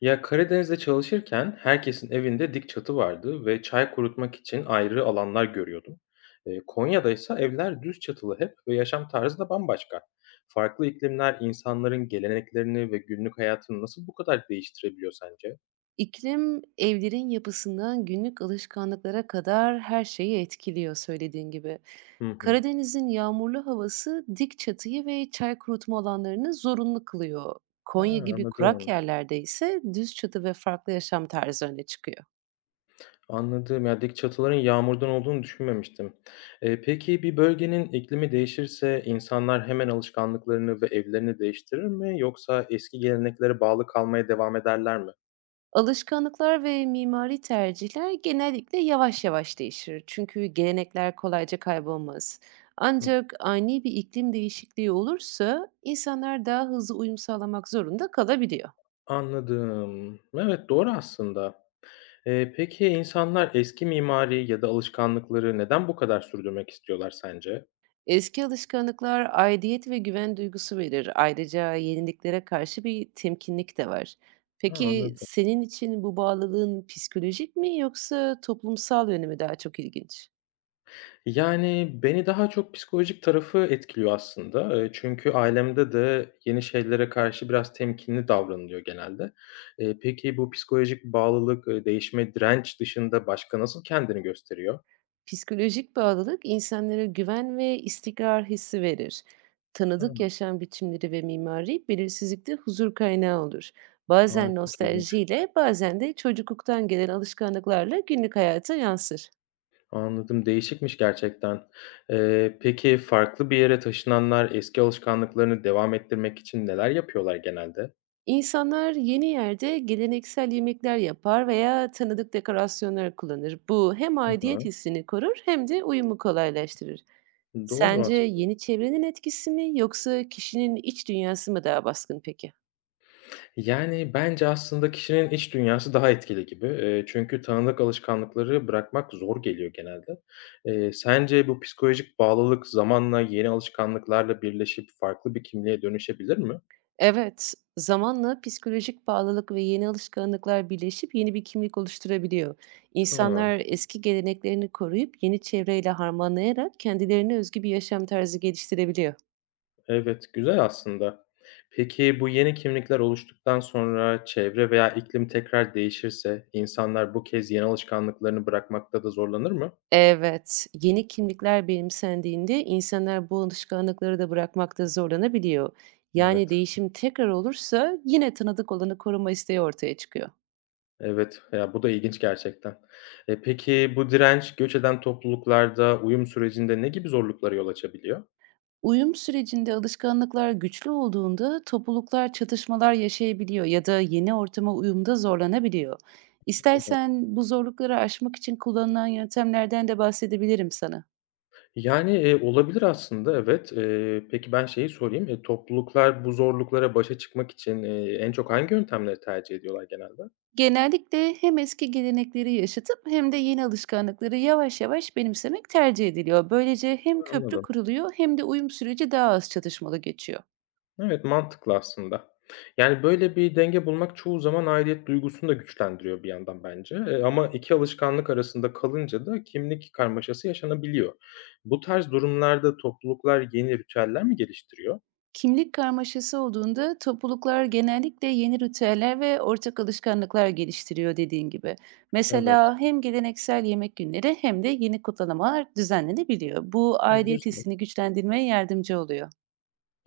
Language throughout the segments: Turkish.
Ya Karadeniz'de çalışırken herkesin evinde dik çatı vardı ve çay kurutmak için ayrı alanlar görüyordum. Konya'da ise evler düz çatılı hep ve yaşam tarzı da bambaşka. Farklı iklimler insanların geleneklerini ve günlük hayatını nasıl bu kadar değiştirebiliyor sence? İklim, evlerin yapısından günlük alışkanlıklara kadar her şeyi etkiliyor söylediğin gibi. Hı hı. Karadeniz'in yağmurlu havası dik çatıyı ve çay kurutma alanlarını zorunlu kılıyor. Ha, Konya gibi kurak anladım. yerlerde ise düz çatı ve farklı yaşam tarzı öne çıkıyor. Anladım. Ya dik çatıların yağmurdan olduğunu düşünmemiştim. Peki bir bölgenin iklimi değişirse insanlar hemen alışkanlıklarını ve evlerini değiştirir mi yoksa eski geleneklere bağlı kalmaya devam ederler mi? Alışkanlıklar ve mimari tercihler genellikle yavaş yavaş değişir. Çünkü gelenekler kolayca kaybolmaz. Hı, Ancak ani bir iklim değişikliği olursa insanlar daha hızlı uyum sağlamak zorunda kalabiliyor. anladım. Evet, doğru aslında. Peki insanlar eski mimari ya da alışkanlıkları neden bu kadar sürdürmek istiyorlar sence? Eski alışkanlıklar aidiyet ve güven duygusu verir. Ayrıca yeniliklere karşı bir temkinlik de var. Ha, Peki anladım. senin için bu bağlılığın psikolojik mi yoksa toplumsal yönü mü daha çok ilginç? Yani, beni daha çok psikolojik tarafı etkiliyor aslında. Çünkü ailemde de yeni şeylere karşı biraz temkinli davranılıyor genelde. Peki bu psikolojik bağlılık, değişime direnç dışında başka nasıl kendini gösteriyor? Psikolojik bağlılık insanlara güven ve istikrar hissi verir. Tanıdık Hımm. yaşam biçimleri ve mimari belirsizlikte huzur kaynağı olur. A, Bazen çok ilginç. nostaljiyle, bazen de çocukluktan gelen alışkanlıklarla günlük hayata yansır. Anladım, değişikmiş gerçekten. Peki farklı bir yere taşınanlar eski alışkanlıklarını devam ettirmek için neler yapıyorlar genelde? İnsanlar yeni yerde geleneksel yemekler yapar veya tanıdık dekorasyonlar kullanır. Bu hem Hı aidiyet hı. hissini korur hem de uyumu kolaylaştırır. Doğru Sence aslında. yeni çevrenin etkisi mi yoksa kişinin iç dünyası mı daha baskın peki? Yani bence aslında kişinin iç dünyası daha etkili gibi. Çünkü tanıdık alışkanlıkları bırakmak zor geliyor genelde. Sence bu psikolojik bağlılık zamanla yeni alışkanlıklarla birleşip farklı bir kimliğe dönüşebilir mi? Evet, zamanla psikolojik bağlılık ve yeni alışkanlıklar birleşip yeni bir kimlik oluşturabiliyor. Tamam. İnsanlar eski geleneklerini koruyup yeni çevreyle harmanlayarak kendilerine özgü bir yaşam tarzı geliştirebiliyor. Evet, güzel aslında. Peki bu yeni kimlikler oluştuktan sonra çevre veya iklim tekrar değişirse insanlar bu kez yeni alışkanlıklarını bırakmakta da zorlanır mı? Evet, yeni kimlikler benimsendiğinde insanlar bu alışkanlıkları da bırakmakta zorlanabiliyor. Yani Evet. değişim tekrar olursa yine tanıdık olanı koruma isteği ortaya çıkıyor. Evet, ya bu da ilginç gerçekten. Peki bu direnç göç eden topluluklarda uyum sürecinde ne gibi zorluklara yol açabiliyor? Uyum sürecinde alışkanlıklar güçlü olduğunda topluluklar çatışmalar yaşayabiliyor ya da yeni ortama uyumda zorlanabiliyor. Anladım. İstersen bu zorlukları aşmak için kullanılan yöntemlerden de bahsedebilirim sana. Yani olabilir aslında evet. Peki ben şeyi sorayım. Topluluklar bu zorluklara başa çıkmak için en çok hangi yöntemleri tercih ediyorlar genelde? Genellikle hem eski gelenekleri yaşatıp hem de yeni alışkanlıkları yavaş yavaş benimsemek tercih ediliyor. Böylece hem köprü Anladım. kuruluyor hem de uyum süreci daha az çatışmalı geçiyor. Evet, mantıklı aslında. Yani, böyle bir denge bulmak çoğu zaman aidiyet duygusunu da güçlendiriyor bir yandan bence, ama 2 alışkanlık arasında kalınca da kimlik karmaşası yaşanabiliyor. Bu tarz durumlarda topluluklar yeni ritüeller mi geliştiriyor? Kimlik karmaşası olduğunda topluluklar genellikle yeni ritüeller ve ortak alışkanlıklar geliştiriyor dediğin gibi. Evet. Mesela hem geleneksel yemek günleri hem de yeni kutlamalar düzenlenebiliyor. Bu aidiyet Güzel. hissini güçlendirmeye yardımcı oluyor.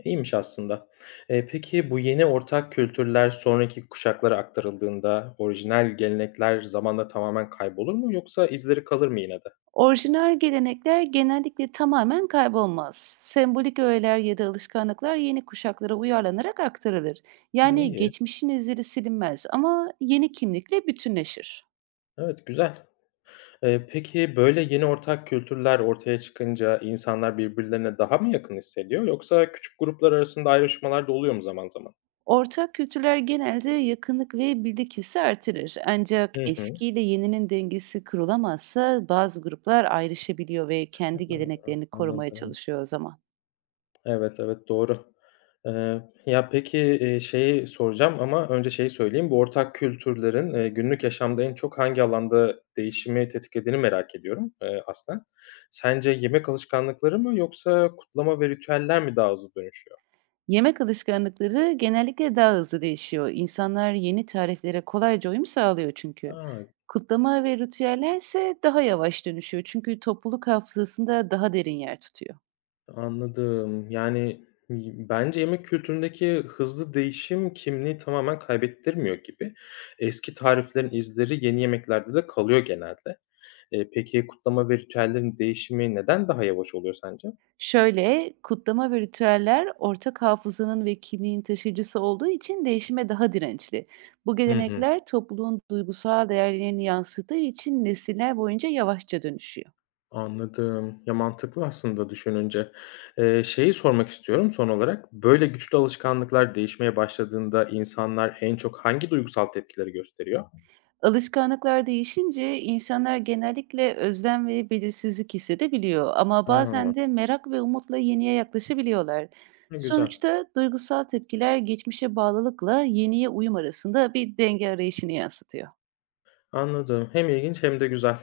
İyiymiş aslında. Peki bu yeni ortak kültürler sonraki kuşaklara aktarıldığında orijinal gelenekler zamanla tamamen kaybolur mu yoksa izleri kalır mı yine de? Orijinal gelenekler genellikle tamamen kaybolmaz. Sembolik öğeler ya da alışkanlıklar yeni kuşaklara uyarlanarak aktarılır. Ha, Yani iyi. geçmişin izleri silinmez ama yeni kimlikle bütünleşir. Evet, güzel. Peki, böyle yeni ortak kültürler ortaya çıkınca insanlar birbirlerine daha mı yakın hissediyor yoksa küçük gruplar arasında ayrışmalar da oluyor mu zaman zaman? Ortak kültürler genelde yakınlık ve bildik hissi artırır. Ancak Hı hı. eski ile yeninin dengesi kırılamazsa bazı gruplar ayrışabiliyor ve kendi A, geleneklerini korumaya anladım. çalışıyor o zaman. Evet, evet, doğru. Ya, peki, şeyi soracağım ama önce şeyi söyleyeyim. Bu ortak kültürlerin, günlük yaşamda en çok hangi alanda değişimi tetiklediğini merak ediyorum, aslında. Sence yemek alışkanlıkları mı yoksa kutlama ve ritüeller mi daha hızlı dönüşüyor? Yemek alışkanlıkları genellikle daha hızlı değişiyor. İnsanlar yeni tariflere kolayca uyum sağlıyor çünkü. A! Kutlama ve ritüeller ise daha yavaş dönüşüyor çünkü topluluk hafızasında daha derin yer tutuyor. Anladım. Yani, y bence yemek kültüründeki hızlı değişim kimliği tamamen kaybettirmiyor gibi. Eski tariflerin izleri yeni yemeklerde de kalıyor genelde. Peki kutlama ve ritüellerin değişimi neden daha yavaş oluyor sence? Şöyle, kutlama ve ritüeller ortak hafızanın ve kimliğin taşıyıcısı olduğu için değişime daha dirençli. Bu Hı hı. gelenekler topluluğun duygusal değerlerini yansıttığı için nesiller boyunca yavaşça dönüşüyor. Anladım. Ya, mantıklı aslında düşününce. Şeyi sormak istiyorum son olarak. Böyle güçlü alışkanlıklar değişmeye başladığında insanlar en çok hangi duygusal tepkileri gösteriyor? Alışkanlıklar değişince insanlar genellikle özlem ve belirsizlik hissedebiliyor ama bazen A! de merak ve umutla yeniye yaklaşabiliyorlar. Ne güzel. Sonuçta duygusal tepkiler geçmişe bağlılıkla yeniye uyum arasında bir denge arayışını yansıtıyor. Anladım. Hem ilginç hem de güzel.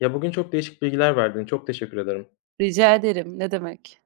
Ya, bugün çok değişik bilgiler verdin. Çok teşekkür ederim. Rica ederim, ne demek?